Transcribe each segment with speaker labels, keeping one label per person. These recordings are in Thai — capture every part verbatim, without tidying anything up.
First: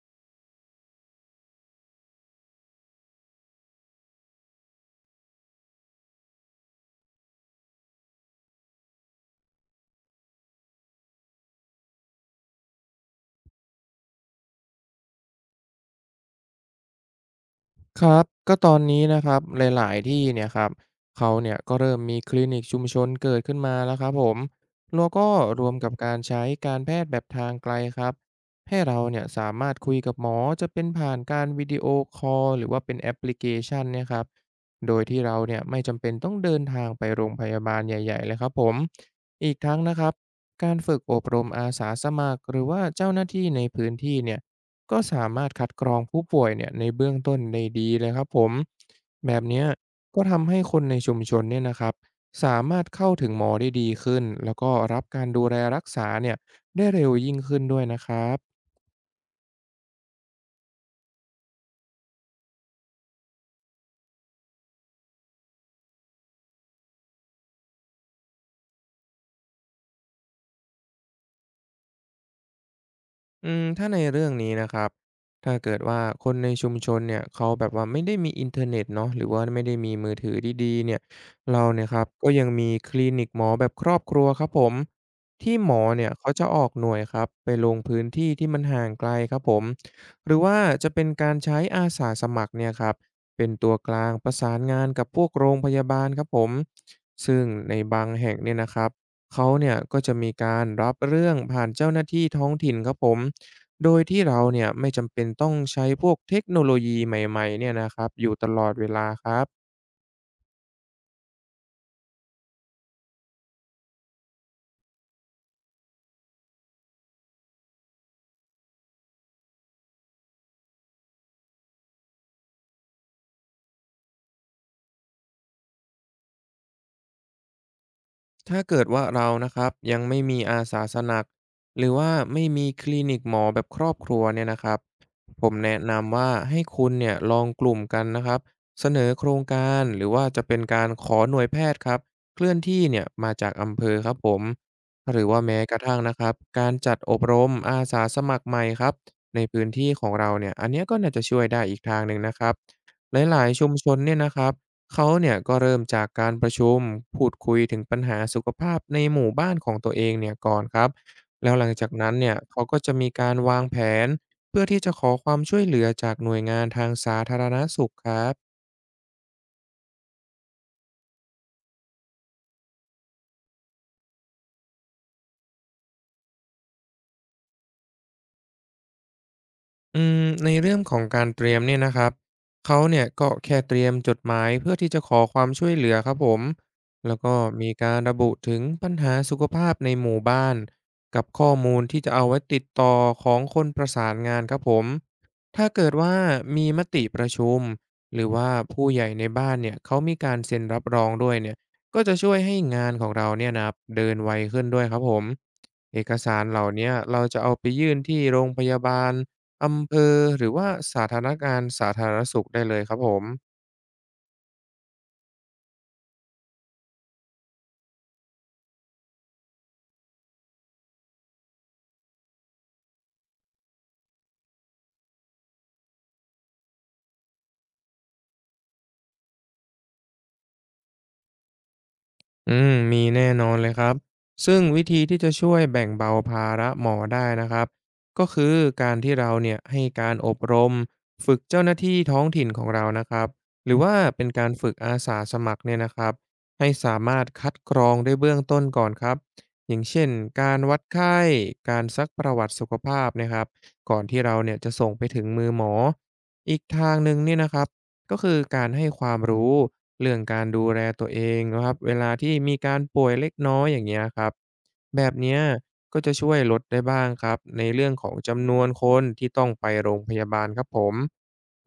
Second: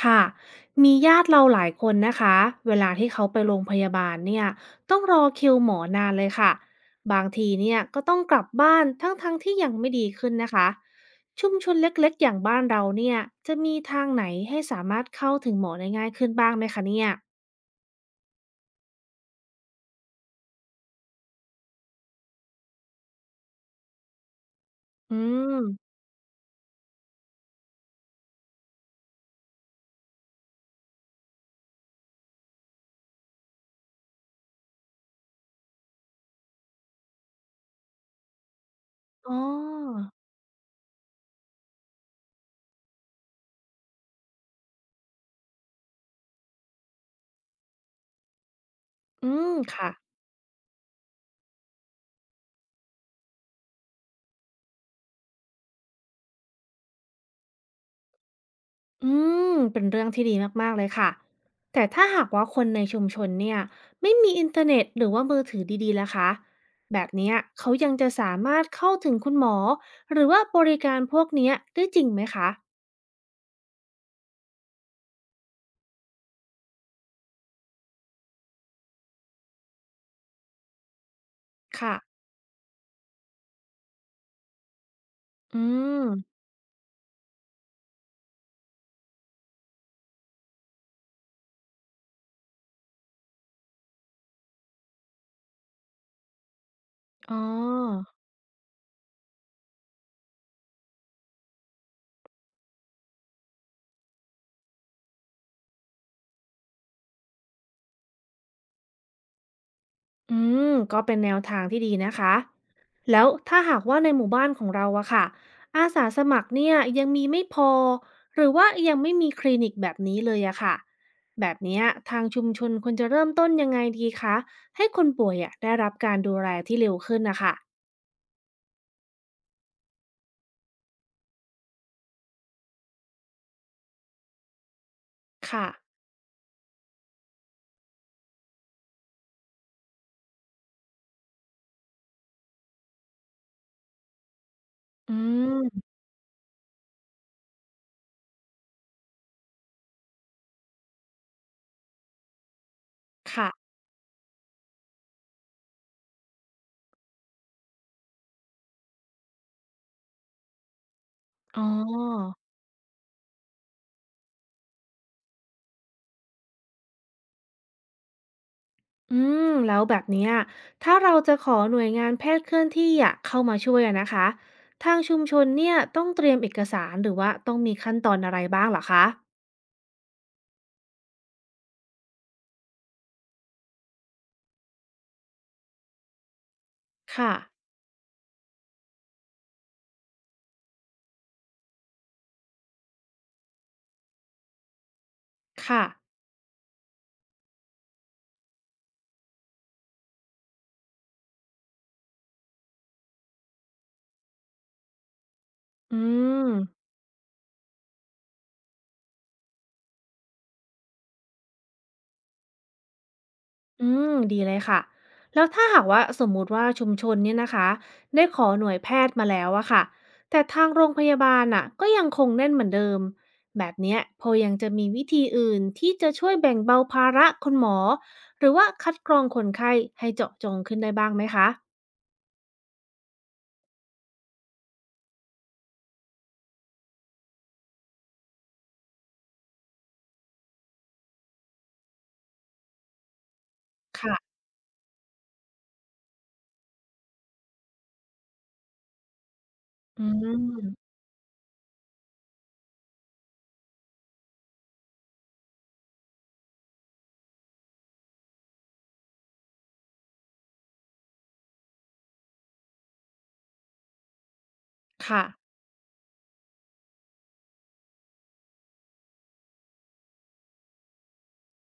Speaker 1: ค่ะมีญาติเราหลายคนนะคะเวลาที่เขาไปโรงพยาบาลเนี่ยต้องรอคิวหมอนานเลยค่ะบางทีเนี่ยก็ต้องกลับบ้านทั้งๆทที่ยังไม่ดีขึ้นนะคะชุมชนเล็กๆอย่างบ้านเราเนี่ยจะมีทางไหนให้สามารถเข้าถึงหมอได้ง่ายขึ้นบ้างไหมคะเนี่ย
Speaker 2: ครับก็ตอนนี้นะครับหลายๆที่เนี่ยครับเขาเนี่ยก็เริ่มมีคลินิกชุมชนเกิดขึ้นมาแล้วครับผมแล้ว
Speaker 1: อื
Speaker 2: ก็
Speaker 1: ม
Speaker 2: รวมกับการใช้การแพทย์แบบทางไกลครับให้เราเนี่ยสามารถคุยกับหมอจะเป็นผ่านการวิดีโอคอลหรือว่าเป็นแอปพลิเคชันเนี่ยครับโดยที่เราเนี่ยไม่จำเป็นต้องเดินทางไปโรงพยาบาลใหญ่ๆเลยครับผม
Speaker 1: อ๋
Speaker 2: อีกทั้งนะค
Speaker 1: อ
Speaker 2: รับการฝึกอบรมอาสาสมัครหรือว่าเจ้าหน้าที่ในพื้นที่เนี่ย ก็สามารถคัดกรองผู้ป่วยเนี่ยในเบื้องต้นได้ดีเลยครับผม
Speaker 1: อื
Speaker 2: แบบ
Speaker 1: ม
Speaker 2: เนี้ย
Speaker 1: ค่ะ
Speaker 2: ก็ทำให้คนในชุมชนเนี่ยนะครับสามารถเข้าถึงหมอได้ดีขึ้นแล้วก็รับการดูแลรักษาเนี่ยได้เร็วยิ่งขึ้นด้วยนะครับ
Speaker 1: อืมเป็นเรื่องที่ดีมากๆเลยค่ะแต่ถ้าหากว่าคนในชุมชนเนี่ยไม่มีอินเทอร์เน็ตหรือว่ามือถือดีๆล่ะคะแบบเนี้ยเขายังจะสามารถเข้าถึงคุณหมอหรือว่าบริการพวกเนี้ยได้จริงไหมคะ
Speaker 2: อืมถ้าในเรื่องนี้นะครับ ถ้าเกิดว่าคนในชุมชนเนี่ยเขาแบบว่าไม่ได้มีอินเทอร์เน็ตเนาะหรือว่าไม่ได้มีมือถือดีๆเนี่ยเราเนี่ยค
Speaker 1: ค่ะ
Speaker 2: รับ ก็ยังมีคลินิกหมอแบบครอบครัวครับผม ที่
Speaker 1: อื
Speaker 2: หมอ
Speaker 1: ม
Speaker 2: เนี่ยเขาจะออกหน่วยครับ ไปลงพื้นที่ที่มันห่างไกลครับผม หรือว่าจะเป็นการใช้อาสาสมัครเนี่ยครับ เป็นตัวกลางประสานงานกับพวกโรงพยาบาลครับผม
Speaker 1: อ๋อ
Speaker 2: ซึ่งในบางแห่งเนี่ยนะครับ เขาเนี่ยก็จะมีการรับเรื่องผ่านเจ้าหน้าที่ท้องถิ่นครับผม โดยที่เราเนี่ยไม่จำเป็นต้องใช้พวกเทคโนโลยีใหม่ๆเนี่ยนะครับอยู่ตลอดเวลาครับ
Speaker 1: อืมก็เป็นแนวทางที่ดีนะคะแล้วถ้าหากว่าในหมู่บ้านของเราอะค่ะอาสาสมัครเนี่ยยังมีไม่พอหรือว่ายังไม่มีคลินิกแบบนี้เลยอะค่ะแบบเนี้ยทางชุมชนควรจะเริ่มต้นยังไงดีคะให้คนป่วยอะได้รับการดูแลที่เร็วขึ้นนะคะ
Speaker 2: ถ้าเกิดว่าเรานะครับยังไม่มีอาสาสมัครหรือว่าไม่มีคลินิกหมอแบบครอบครัวเนี่ยนะครับผม
Speaker 1: ค่ะ
Speaker 2: แนะนำว่าให้คุณเนี่ยลองกลุ่มกันนะครับเสนอโครงการหรือว่าจะเป็นการขอหน่วยแพทย์ครับเคลื่อนที่เนี่ยมาจากอำเภอครับผม
Speaker 1: อื
Speaker 2: หรือว่าแม้
Speaker 1: ม
Speaker 2: กระทั่งนะครับการจัดอบรมอาสาสมัครใหม่ครับในพื้นที่ของเราเนี่ยอันเนี้ยก็น่าจะช่วยได้อีกทางหนึ่งนะครับหลาย
Speaker 1: ค่ะ
Speaker 2: ๆชุมชนเนี่ยนะครับ เขาเนี่ยก็เริ่มจากการประชุมพูดคุยถึงปัญหาสุขภาพในหมู่บ้านของตัวเองเนี่ยก่อนครับแล้ว
Speaker 1: อ๋
Speaker 2: ห
Speaker 1: อ
Speaker 2: ลังจากนั้นเนี่ยเขาก็จะมีการวางแผนเพื่อที่จะขอความช่วยเหลือจากหน่วยงานทางสาธารณสุขครับ
Speaker 1: อืมแล้วแบบเนี้ยถ้าเราจะขอหน่วยงานแพทย์เคลื่อนที่อะเข้ามาช่วยอะนะคะทางชุมชนเนี่ยต้องเตรียมเอกสารหรือว่าต้องมีขั้นตอนอะไรบ้างเหรอคะ
Speaker 2: อืมในเรื่องของการเตรียมเนี่ยนะครับเขาเนี่ยก็แค่เตรียมจดหมายเพื่อที่จะขอความช่วยเหลือครับผมแล้ว
Speaker 1: ค่ะ
Speaker 2: ก็มีการระบุถึงปัญหาสุขภาพในหมู่บ้านกับข้อมูลที่จะเอาไว้ติดต่อของคนประสานงานครับผมถ้า
Speaker 1: ค่ะ
Speaker 2: เกิดว่ามีมติประชุมหรือว่าผู้ใหญ่ในบ้านเนี่ยเขามีการเซ็นรับรองด้วยเนี่ยก็จะช่วยให้งานของเราเนี่ยนะครับเดินไวขึ้นด้วยครับผม
Speaker 1: อื
Speaker 2: เอกสาร
Speaker 1: ม
Speaker 2: เหล่าเนี้ยเราจะเอาไปยื่นที่โรงพยาบาล อำเภอหรือว่าสาธารณการสาธารณสุขได้เลยครับผม
Speaker 1: อืมดีเลยค่ะแล้วถ้าหากว่าสมมุติว่าชุมชนเนี่ยนะคะได้ขอหน่วยแพทย์มาแล้วอะค่ะแต่ทางโรงพยาบาลอะก็ยังคงแน่นเหมือนเดิมแบบเนี้ยพอยังจะมีวิธีอื่นที่จะช่วยแบ่งเบาภาระคุณหมอหรือว่าคัดกรองคนไข้ให้เจาะจงขึ้นได้บ้างไหมคะ
Speaker 2: อืมมีแน่นอนเลยครับซึ่งวิธีที่จะช่วยแบ่งเบาภาระหมอได้นะครับก็คือการที่เราเนี่ยให้การอบรมฝึกเจ้าหน้าที่ท้องถิ่นของเรานะครับหรือว่าเป็น
Speaker 1: ค่ะ
Speaker 2: การฝึกอาสาสมัครเนี่ยนะครับให้สามารถคัดกรองได้เบื้องต้นก่อนครับอย่าง
Speaker 1: อื
Speaker 2: เช่นการวัด
Speaker 1: ม
Speaker 2: ไข้การซักประวัติสุขภาพนะครับก่อนที่เราเนี่ยจะส่งไปถึงมือหมออีกทางหนึ่งเนี่ยนะครับก็คือการให้ความรู้ เรื่องการดูแลตัวเองนะครับเวลาที่มีการป่วยเล็กน้อยอย่างเงี้ยครับแบบ
Speaker 1: ค่ะ
Speaker 2: เนี้ยก็จะช่วยลดได้บ้างครับในเรื่องของจำนวนคนที่ต้องไปโรงพยาบาลครับผม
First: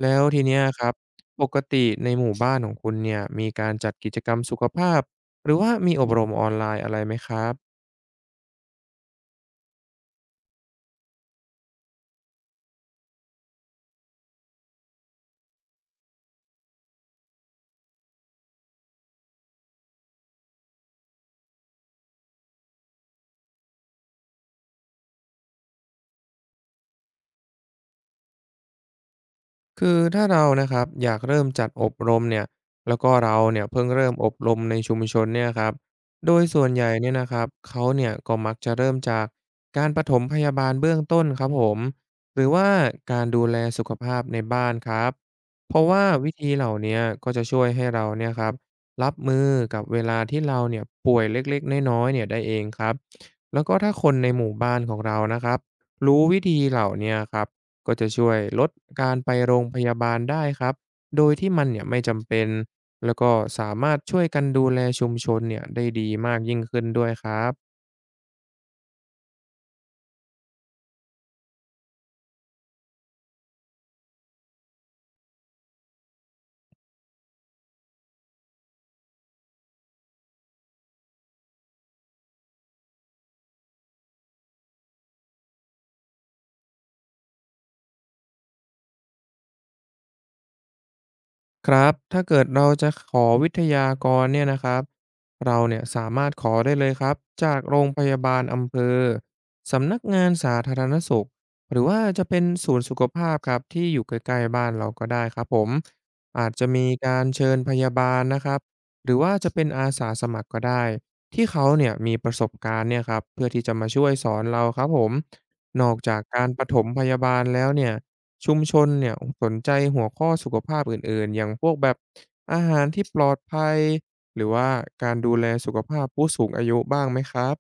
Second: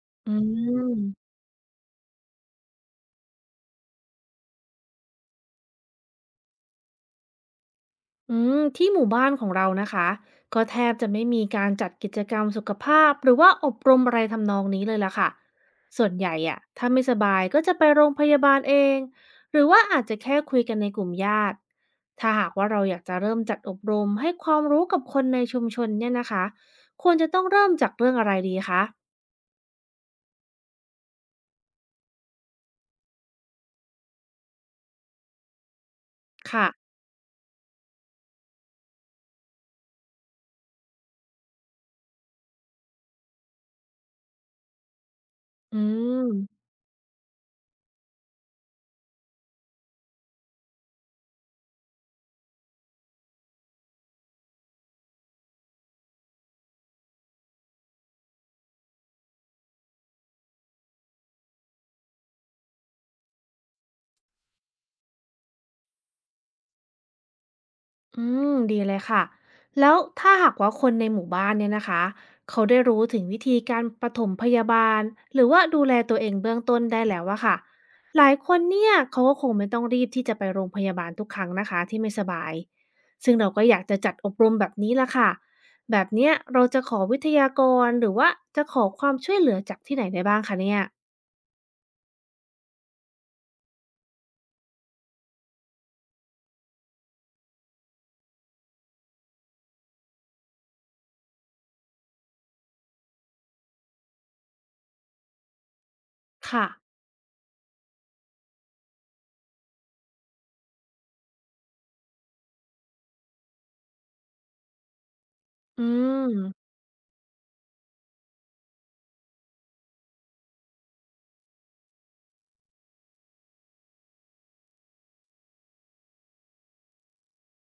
Speaker 2: แล้ว
Speaker 1: อื
Speaker 2: ทีเนี้ยครับ
Speaker 1: ม
Speaker 2: ปกติในหมู่บ้านของคุณเนี่ยมีการจัดกิจกรรมสุขภาพหรือว่ามีอบรมออนไลน์อะไรไหมครับ
Speaker 1: อืมที่หมู่บ้านของเรานะคะก็แทบจะไม่มีการจัดกิจกรรมสุขภาพหรือว่าอบรมอะไรทำนองนี้เลยล่ะค่ะส่วนใหญ่อะถ้าไม่สบายก็จะไปโรงพยาบาลเองหรือว่าอาจจะแค่คุยกันในกลุ่มญาติถ้าหากว่าเราอยากจะเริ่มจัดอบรมให้ความรู้กับคนในชุมชนเนี่ยนะคะควรจะต้องเริ่มจากเรื่องอะไรดีคะ
Speaker 2: คือถ้าเรานะครับอยากเริ่มจัดอบรมเนี่ยแล้วก็เราเนี่ยเพิ่งเริ่มอบรมในชุมชนเนี่ยครับโดยส่ว
Speaker 1: ค่ะ
Speaker 2: นใหญ่เนี่ยนะครับเขาเนี่ยก็มักจะเริ่มจากการปฐมพยาบาลเบื้องต้นครับผมหรือว่าการดูแลสุขภาพในบ้านครับเพ
Speaker 1: อื
Speaker 2: ราะว่าวิธี
Speaker 1: ม
Speaker 2: เหล่าเนี้ยก็จะช่วยให้เราเนี่ยครับรับมือกับเวลาที่เราเนี่ยป่วยเล็กๆน้อยๆเนี่ยได้เองครับแล้วก็ถ้าคนในหมู่บ้านของเรานะครับรู้วิธีเหล่าเนี้ยครับ ก็จะช่วยลดการไปโรงพยาบาลได้ครับ โดยที่มันเนี่ยไม่จำเป็นแล้วก็สามารถช่วยกันดูแลชุมชนเนี่ยได้ดีมากยิ่งขึ้นด้วยครับ
Speaker 1: อืมดีเลยค่ะแล้วถ้าหากว่าคนในหมู่บ้านเนี่ยนะคะเขาได้รู้ถึงวิธีการปฐมพยาบาลหรือว่าดูแลตัวเองเบื้องต้นได้แล้วอะค่ะหลายคนเนี่ยเขาก็คงไม่ต้องรีบที่จะไปโรงพยาบาลทุกครั้งนะคะที่ไม่สบายซึ่งเราก็อยากจะจัดอบรมแบบนี้ละค่ะแบบเนี้ยเราจะขอวิทยากรหรือว่าจะขอความช่วยเหลือจากที่ไหนได้บ้างคะเนี่ย
Speaker 2: ครับถ้าเกิดเราจะขอวิทยากรเนี่ยนะครับเราเนี่ยสามารถขอได้เลยครับจากโรงพยาบาลอำเภอสำนักงานสาธารณสุขหรือว่าจะเป็นศูนย์สุขภาพครับที่อยู่ใกล้ๆบ้านเราก็ได้ครับผมอาจจะ
Speaker 1: ค่ะ
Speaker 2: มีการเชิญพยาบาลนะครับหรือว่าจะเป็นอาสาสมัครก็ได้ที่เขาเนี่ยมีประสบการณ์เนี่ยครับเพื่อที่จะมาช่วยสอนเราครับผม
Speaker 1: อื
Speaker 2: นอกจากการป
Speaker 1: ม
Speaker 2: ฐมพยาบาลแล้วเนี่ย ชุมชนเนี่ยสนใจหัวข้อสุขภาพอื่นๆอย่างพวกแบบอาหารที่ปลอดภัยหรือว่าการดูแลสุขภาพผู้สูงอายุบ้างไหมครับ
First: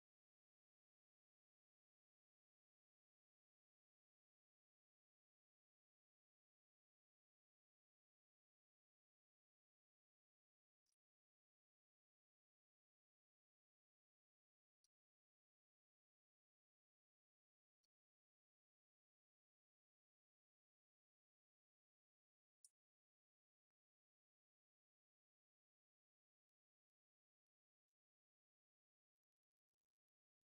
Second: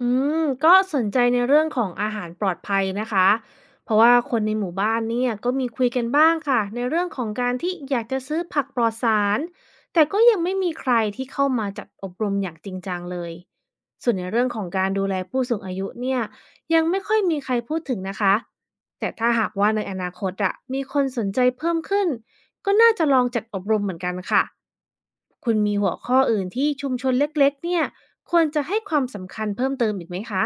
Speaker 1: อืมก็สนใจในเรื่องของอาหารปลอดภัยนะคะเพราะว่าคนในหมู่บ้านเนี่ยก็มีคุยกันบ้างค่ะในเรื่องของการที่อยากจะซื้อผักปลอดสารแต่ก็ยังไม่มีใครที่เข้ามาจัดอบรมอย่างจริงจังเลยส่วนในเรื่องของการดูแลผู้สูงอายุเนี่ยยังไม่ค่อยมีใครพูดถึงนะคะแต่ถ้าหากว่าในอนาคตอะมีคนสนใจเพิ่มขึ้น ก็น่าจะลองจัดอบรมเหมือนกันค่ะคุณมีหัวข้ออื่นที่ชุมชนเล็กๆเนี่ยควรจะให้ความสำคัญเพิ่มเติมอีกไหมคะ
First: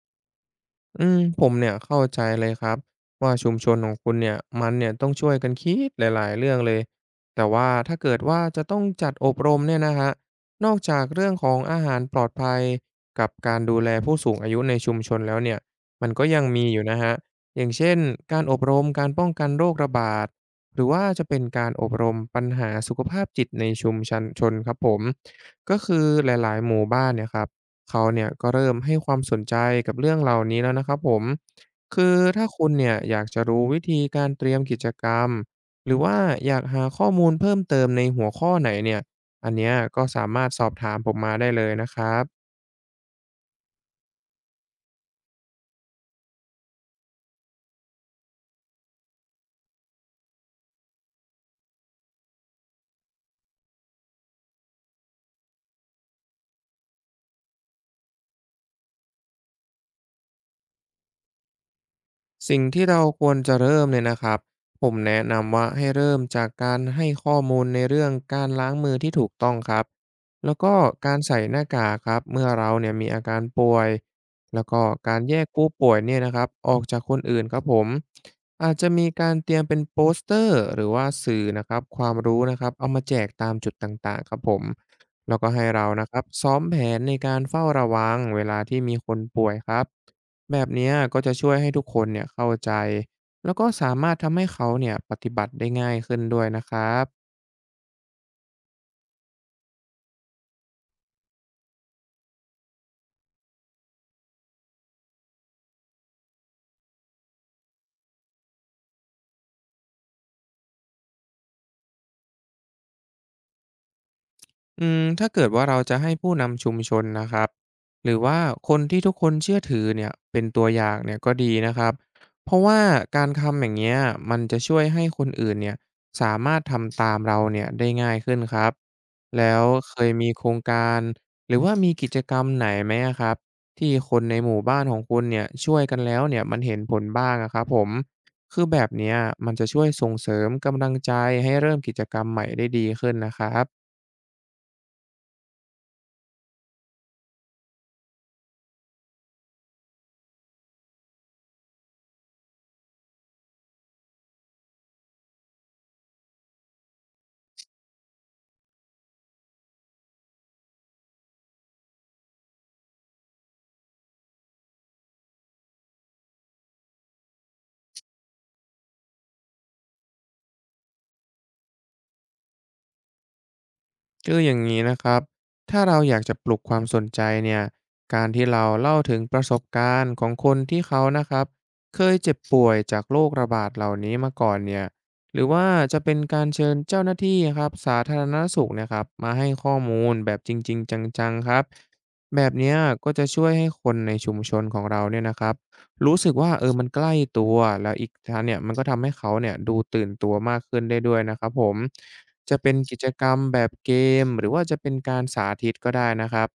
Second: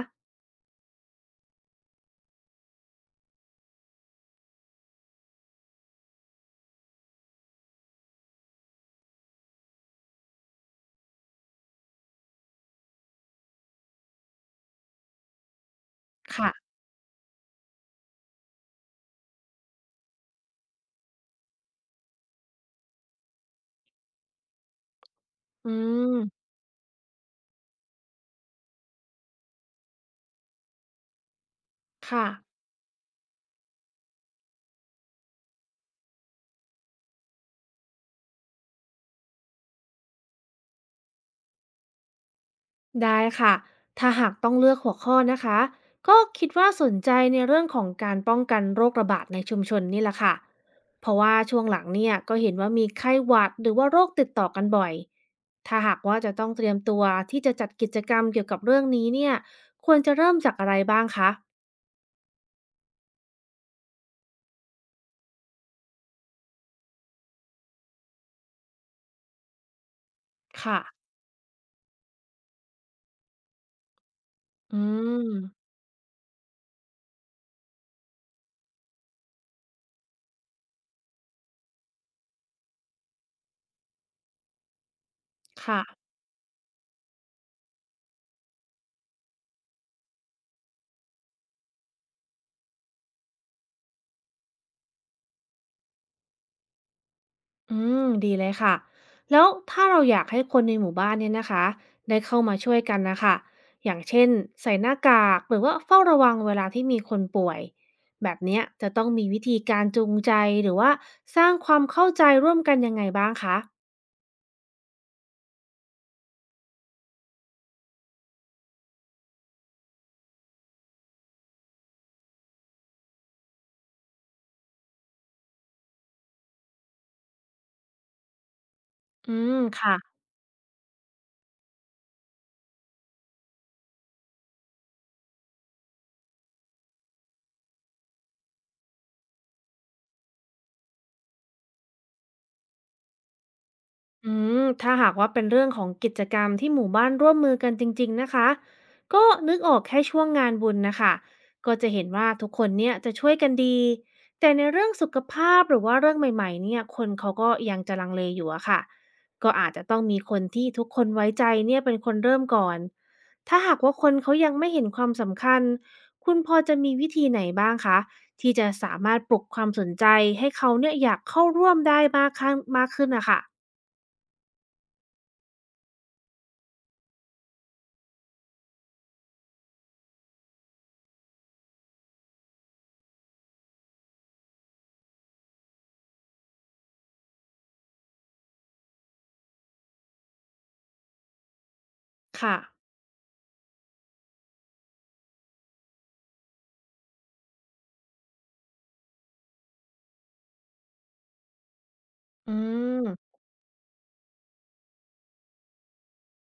Speaker 2: อืมผมเนี่ยเข้าใจเลยครับว่าชุมชนของคุณเนี่ยมันเนี่ยต้องช่วยกันคิดหลายๆเรื่องเลยแต่ว่าถ้าเกิดว่าจะต้องจัดอบรมเนี่ยนะฮะนอกจากเรื่องของอาหารปลอดภัยกับการดูแลผู้สูงอายุในชุมชนแล้วเนี่ยมันก็ยัง
Speaker 1: ค่ะ
Speaker 2: มีอยู่นะฮะอย่างเช่นการอบรมการป้องกันโรคระบาดหรือว่าจะเป็นการอบรมปัญหาสุขภาพจิตในชุมชนชนครับผม
Speaker 1: อื
Speaker 2: ก็คือห
Speaker 1: ม
Speaker 2: ลายๆหมู่บ้านเนี่ยครับ เขาเนี่ยก็เริ่มให้ความสนใจกับเรื่องเหล่านี้แล้วนะครับผม คือ
Speaker 1: ค่ะ
Speaker 2: ถ้าคุณเนี่ยอยากจะรู้วิธีการเตรียมกิจกรรม หรือว่าอยากหาข้อมูลเพิ่มเติมในหัวข้อไหนเนี่ยอันเนี้ยก็สามารถสอบถามผมมาได้เลยนะครับ
Speaker 1: ได้ค่ะถ้าหากต้องเลือกหัวข้อนะคะก็คิดว่าสนใจในเรื่องของการป้องกันโรคระบาดในชุมชนนี่แหละค่ะเพราะว่าช่วงหลังเนี่ยก็เห็นว่ามีไข้หวัดหรือว่าโรคติดต่อกันบ่อยถ้าหากว่าจะต้องเตรียมตัวที่จะจัดกิจกรรมเกี่ยวกับเรื่องนี้เนี่ยควรจะเริ่มจากอะไรบ้างคะ
Speaker 2: สิ่งที่เราควรจะเริ่มเนี่ยนะครับผมแนะนำว่าให้เริ่มจากการให้ข้อมูลในเรื่องการล้างมือที่ถูกต้องครับแล้วก็
Speaker 1: ค่ะ
Speaker 2: การใส่หน้ากากครับเมื่อเราเนี่ยมีอาการป่วยแล้ว
Speaker 1: อื
Speaker 2: ก็การ
Speaker 1: ม
Speaker 2: แยกผู้ป่วยเนี่ยนะครับออกจากคนอื่นครับผมอาจจะมีการเตรียมเป็นโปสเตอร์หรือว่าสื่อนะครับความรู้นะครับเอามาแจกตามจุดต่างๆครับผมแล้วก็ให้
Speaker 1: ค่ะ
Speaker 2: เรานะครับซ้อมแผนในการเฝ้าระวังเวลาที่มีคนป่วยครับ แบบเนี้ยก็จะช่วยให้ทุกคนเนี่ยเข้าใจแล้วก็สามารถทำให้เขาเนี่ยปฏิบัติได้ง่ายขึ้นด้วยนะครับ
Speaker 1: อืม ดีเลยค่ะ แล้วถ้าเราอยากให้คนในหมู่บ้านเนี่ยนะคะได้เข้ามาช่วยกันนะคะ อย่างเช่นใส่หน้ากาก หรือว่าเฝ้าระวังเวลาที่มีคนป่วยแบบเนี้ยจะต้องมีวิธีการจูงใจหรือว่าสร้างความเข้าใจร่วมกันยังไงบ้างคะ
Speaker 2: อืมถ้าเกิดว่าเราจะให้ผู้นำชุมชนนะครับหรือว่าคนที่ทุกคนเชื่อถือเนี่ยเป็นตัวอย่างเนี่ยก็ดีนะครับเพราะว่าการทำอย่างเงี้ยมันจะช่วยให้คนอื่นเนี่ยสามารถทำตามเราเนี่ยได้ง่ายขึ้นครับ
Speaker 1: อืม
Speaker 2: แล้ว
Speaker 1: ค่ะ
Speaker 2: เคยมีโครงการหรือว่ามีกิจกรรมไหนไหมอะครับที่คนในหมู่บ้านของคุณเนี่ยช่วยกันแล้วเนี่ยมันเห็นผลบ้างอะครับผมคือแบบเนี้ยมันจะช่วยส่งเสริมกำลังใจให้เริ่มกิจกรรมใหม่ได้ดีขึ้นนะครับ
Speaker 1: อืมถ้าหากว่าเป็นเรื่องของกิจกรรมที่หมู่บ้านร่วมมือกันจริงๆนะคะก็นึกออกแค่ช่วงงานบุญนะคะก็จะเห็นว่าทุกคนเนี่ยจะช่วยกันดีแต่ในเรื่องสุขภาพหรือว่าเรื่องใหม่ๆเนี่ยคนเขาก็ยังจะลังเลอยู่อะค่ะก็อาจจะต้องมีคนที่ทุกคนไว้ใจเนี่ยเป็นคนเริ่มก่อนถ้าหากว่าคนเขายังไม่เห็นความสำคัญคุณพอจะมีวิธีไหนบ้างคะที่จะสามารถปลุกความสนใจให้เขาเนี่ยอยากเข้าร่วมได้มากขึ้นมากขึ้นนะคะ
Speaker 2: คืออย่างนี้นะครับถ้าเราอยากจะปลุกความสนใจเนี่ยการที่เราเล่าถึงประสบการณ์ของคนที่เขานะครับเคยเจ็บป่วยจากโรคระบาดเหล่านี้มาก่อนเนี่ยหรือว่าจะเป็นการเชิญเจ้าหน้าที่ครับสาธารณสุขเนะครับมาให้ข้อมูลแบบจริงๆจังๆครับแบบ
Speaker 1: ค่ะ
Speaker 2: เนี้ยก็จะช่วยให้คนในชุมชนของเราเนี่ยนะครับ รู้สึกว่าเออมันใกล้ตัวแล้วอีกทางเนี่ยมันก็ทำให้เขาเนี่ยดูตื่นตัวมากขึ้นได้ด้วยนะครับผม
Speaker 1: อื
Speaker 2: จะเป็นกิจกรร
Speaker 1: ม
Speaker 2: มแบบเกมหรือว่าจะเป็นการสาธิตก็ได้นะครับ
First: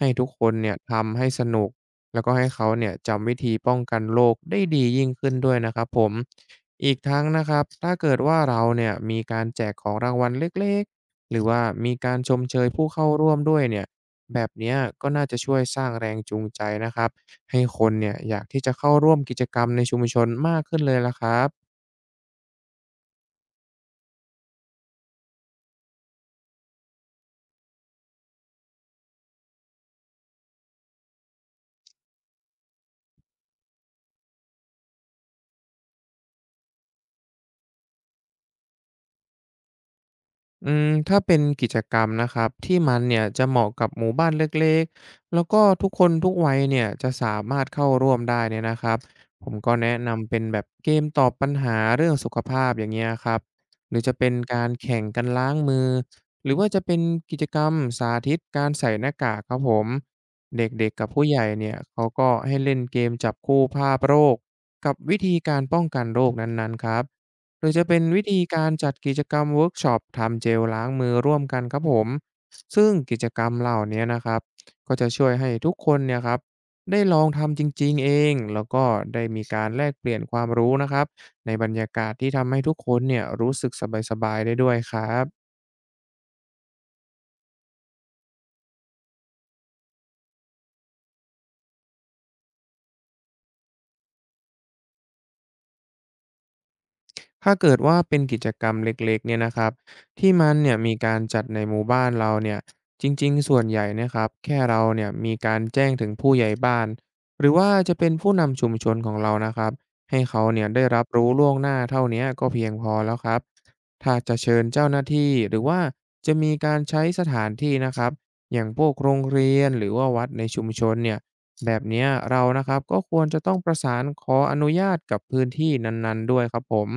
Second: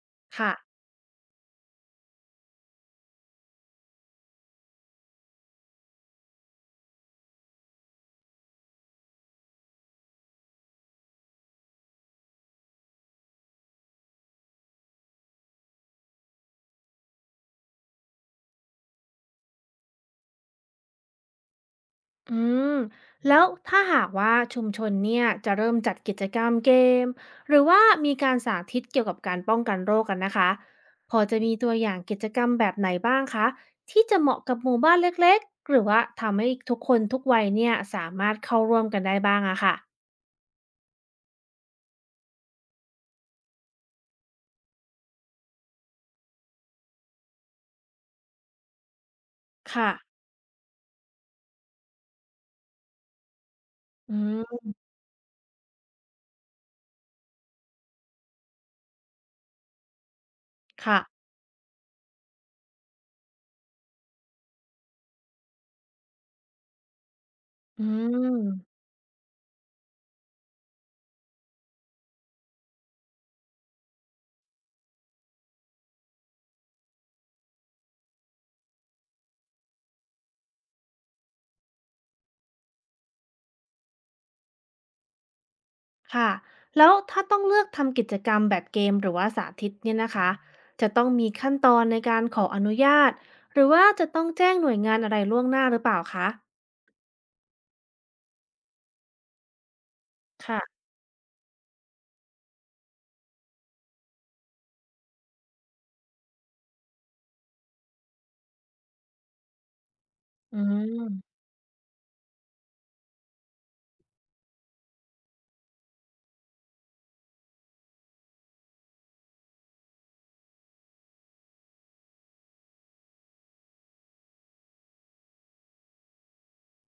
Speaker 2: ให้ทุกค
Speaker 1: ค่ะ
Speaker 2: นเนี่ยทำให้สนุกแล้วก็ให้เขาเนี่ยจำวิธีป้องกันโรคได้ดียิ่งขึ้นด้วยนะครับผมอีกทั้งนะครับถ้าเกิดว่าเราเนี่ยมีการแจกของรางวัลเล็กๆหรือว่ามีการชมเชยผู้เข้าร่วมด้วยเนี่ยแบบเนี้ยก็น่าจะช่วยสร้างแรงจูงใจนะครับ ให้คนเนี่ยอยากที่จะเข้าร่วมกิจกรรมในชุมชนมากขึ้นเลยล่ะครับ
Speaker 1: อืมแล้วถ้าหากว่าชุมชนเนี่ยจะเริ่มจัดกิจกรรมเกมหรือว่ามีการสาธิตเกี่ยวกับการป้องกันโรคกันนะคะ พอจะมีตัวอย่างกิจกรรมแบบไหนบ้างคะที่จะเหมาะกับหมู่บ้านเล็กๆหรือว่าทำให้ทุกคนทุกวัยเนี่ยสามารถเข้าร่วมกันได้บ้างอะค่ะ
Speaker 2: อืมถ้าเป็นกิจกรรมนะครับที่มันเนี่ยจะเหมาะกับหมู่บ้านเล็กๆแล้วก็ทุกคนทุกวัยเนี่ยจะสามารถเข้าร่วมได้เนี่ยนะครับผมก็
Speaker 1: ค่ะ
Speaker 2: แนะนำเป็นแบบเกมตอบปัญหาเรื่องสุขภาพอย่างเงี้ยครับหรือจะ
Speaker 1: อื
Speaker 2: เป็นการ
Speaker 1: ม
Speaker 2: แข่งกันล้างมือหรือว่าจะเป็นกิจกรรมสาธิตการใส่หน้ากากครับผมเด็ก
Speaker 1: ค่ะ
Speaker 2: ๆกับผู้ใหญ่เนี่ยเขาก็ให้เล่นเกมจับคู่ภาพโรคกับวิธีการป้องกันโรคนั้นๆครับ หรือจะ
Speaker 1: อื
Speaker 2: เป็นวิ
Speaker 1: ม
Speaker 2: ธีการจัดกิจกรรมเวิร์กช็อปทำเจลล้างมือร่วมกันครับผมซึ่งกิจกรรมเหล่านี้นะครับก็จะช่วยให้ทุกคนเนี่ยครับได้ลองทำจริงๆเองแล้วก็ได้มีการแลกเปลี่ยนความรู้นะครับในบรรยากาศที่ทำให้ทุกคนเนี่ยรู้สึกสบายๆได้ด้วยครับ
Speaker 1: ค่ะแล้วถ้าต้องเลือกทำกิจกรรมแบบเกมหรือว่าสาธิตเนี่ยนะคะจะต้องมีขั้นตอนในการขออนุญาตหรือว่าจะต้องแจ้งหน่วยงานอะไรล่วงหน้าหรือเปล่าคะ
Speaker 2: ถ้าเกิดว่าเป็นกิจกรรมเล็กๆเนี่ยนะครับที่มันเนี่ย
Speaker 1: ค่ะ
Speaker 2: มีการจัดในหมู่บ้านเราเนี่ยจริงๆส่วนใหญ่เนะครับแค่เราเนี่ยมีการแจ้งถึงผู้ใหญ่บ้านหรือว่าจะเป็นผู้นำชุมชนของเรานะครับให้เขา
Speaker 1: อื
Speaker 2: เนี่ยได้รับรู้
Speaker 1: ม
Speaker 2: ล่วงหน้าเท่าเนี้ยก็เพียงพอแล้วครับถ้าจะเชิญเจ้าหน้าที่หรือว่าจะมีการใช้สถานที่นะครับอย่างพวกโรงเรียนหรือว่าวัดในชุมชนเนี่ย แบบเนี้ยเรานะครับก็ควรจะต้องประสานขออนุญาตกับพื้นที่นั้นๆด้วยครับผม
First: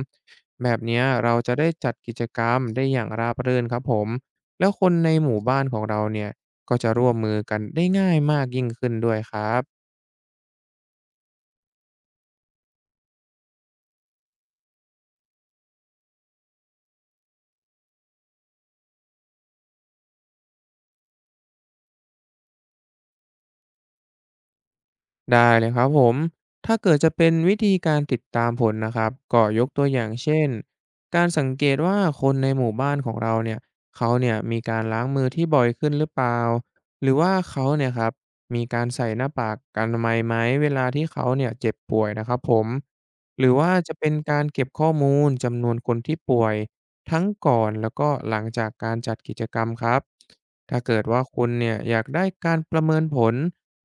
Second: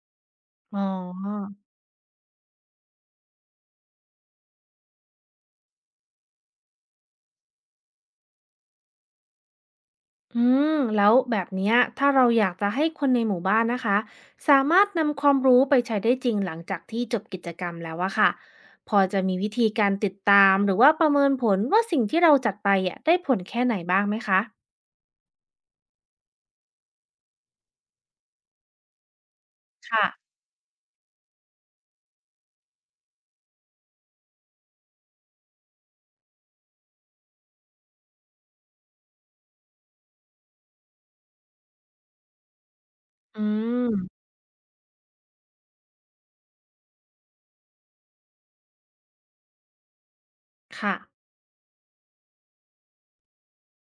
Speaker 2: แบบ
Speaker 1: อ๋
Speaker 2: เนี้ยเรา
Speaker 1: อ
Speaker 2: จะได้จัดกิจกรรมได้อย่างราบรื่นครับผมแล้วคนในหมู่บ้านของเราเนี่ยก็จะร่วมมือกันได้ง่ายมากยิ่งขึ้นด้วยครับ
Speaker 1: อืมแล้วแบบเนี้ยถ้าเราอยากจะให้คนในหมู่บ้านนะคะสามารถนำความรู้ไปใช้ได้จริงหลังจากที่จบกิจกรรมแล้วอะค่ะพอจะมีวิธีการติดตามหรือว่าประเมินผลว่าสิ่งที่เราจัดไปอะได้ผลแค่ไหนบ้างไหมคะ
Speaker 2: ได้เลยครับผม ถ้าเกิดจะเป็นวิธีการติดตามผลนะครับก็ยกตัวอ
Speaker 1: ค่ะ
Speaker 2: ย่างเช่นการสังเกตว่าคนในหมู่บ้านของเราเนี่ยเขาเนี่ยมีการล้างมือที่บ่อยขึ้นหรือเปล่าหรือว่าเขาเนี่ยครับมีการใส่หน้ากากอนามัยไหมเวลาที่เขาเนี่ยเจ็บป่วยนะครับผม
Speaker 1: อื
Speaker 2: หรือว่าจะ
Speaker 1: ม
Speaker 2: เป็นการเก็บข้อมูลจำนวนคนที่ป่วยทั้งก่อนแล้วก็หลังจากการจัดกิจกรรมครับถ้า
Speaker 1: ค่ะ
Speaker 2: เกิดว่าคุณเนี่ยอยากได้การประเมินผล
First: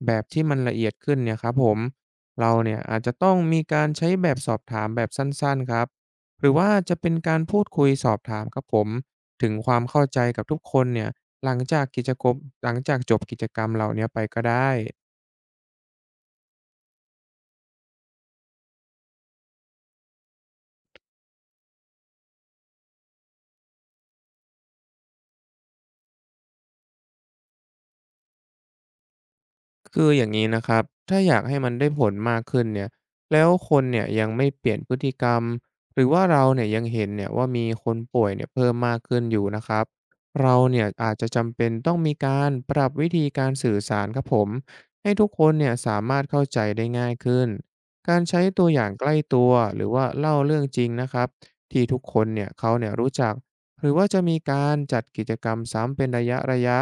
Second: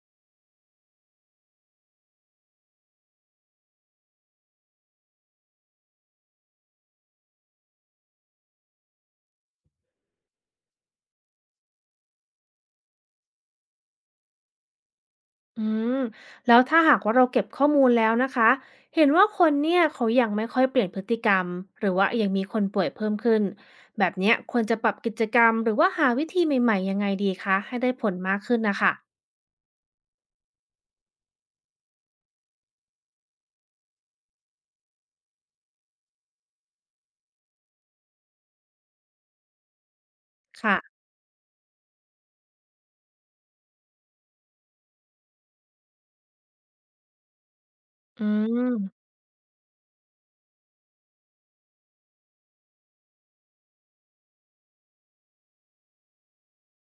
Speaker 2: แบบที่มันละเอียดขึ้นเนี่ยครับผมเราเนี่ยอาจจะต้องมีการใช้แบบสอบถามแบบสั้นๆครับหรือว่าจะเป็นการพูดคุยสอบถามครับผมถึงความเข้าใจกับทุกคนเนี่ยหลังจากกิจกรรมหลังจากจบกิจกรรมเหล่าเนี้ยไปก็ได้
Speaker 1: อืมแล้วถ้าหากว่าเราเก็บข้อมูลแล้วนะคะเห็นว่าคนเนี่ยเขายังไม่ค่อยเปลี่ยนพฤติกรรมหรือว่ายังมีคนป่วยเพิ่มขึ้นแบบเนี้ยควรจะปรับกิจกรรมหรือว่าหาวิธีใหม่ๆยังไงดีคะให้ได้ผลมากขึ้นนะคะ
Speaker 2: คืออย่างนี้นะครับถ้าอยากให้มันได้ผลมากขึ้นเนี่ยแล้วคนเนี่ยยังไม่เปลี่ยนพฤติกรรม หรือว่าเราเนี่ยยังเห็นเนี่ยว่ามีคนป่วยเนี่ยเพิ่มมากขึ้นอยู่นะครับเรา
Speaker 1: ค่ะ
Speaker 2: เนี่ยอาจจะจำเป็นต้องมีการปรับวิธีการสื่อสารครับผมให้ทุกคนเนี่ยสามารถเข้าใจได้ง่ายขึ้นการ
Speaker 1: อื
Speaker 2: ใช้ตัวอย่าง
Speaker 1: ม
Speaker 2: ใกล้ตัวหรือว่าเล่าเรื่องจริงนะครับ ที่ทุกคนเนี่ยเขาเนี่ยรู้จัก หรือว่าจะมีการจัดกิจกรรมซ้ำเป็นระยะระยะ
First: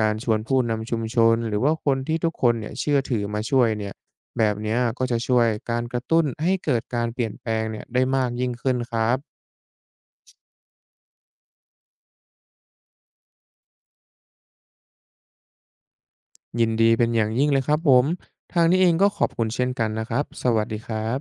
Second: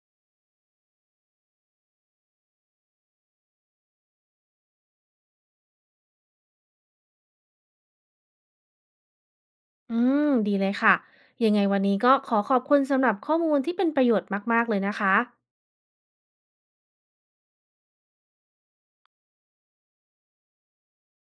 Speaker 2: การชวนผู้นำชุมชนหรือว่าคนที่ทุกคนเนี่ยเชื่อถือมาช่วยเนี่ยแบบเนี้ยก็จะช่วยการกระตุ้นให้เกิดการเปลี่ยนแปลงเนี่ยได้มากยิ่งขึ้นครับ
Speaker 1: อืมดีเลยค่ะยังไงวันนี้ก็ขอขอบคุณสำหรับข้อมูลที่เป็นประโยชน์มากๆเลยนะคะ
Speaker 2: ยินดีเป็นอย่างยิ่งเลยครับผมทางนี้เองก็ขอบคุณเช่นกันนะครับสวัสดีครับ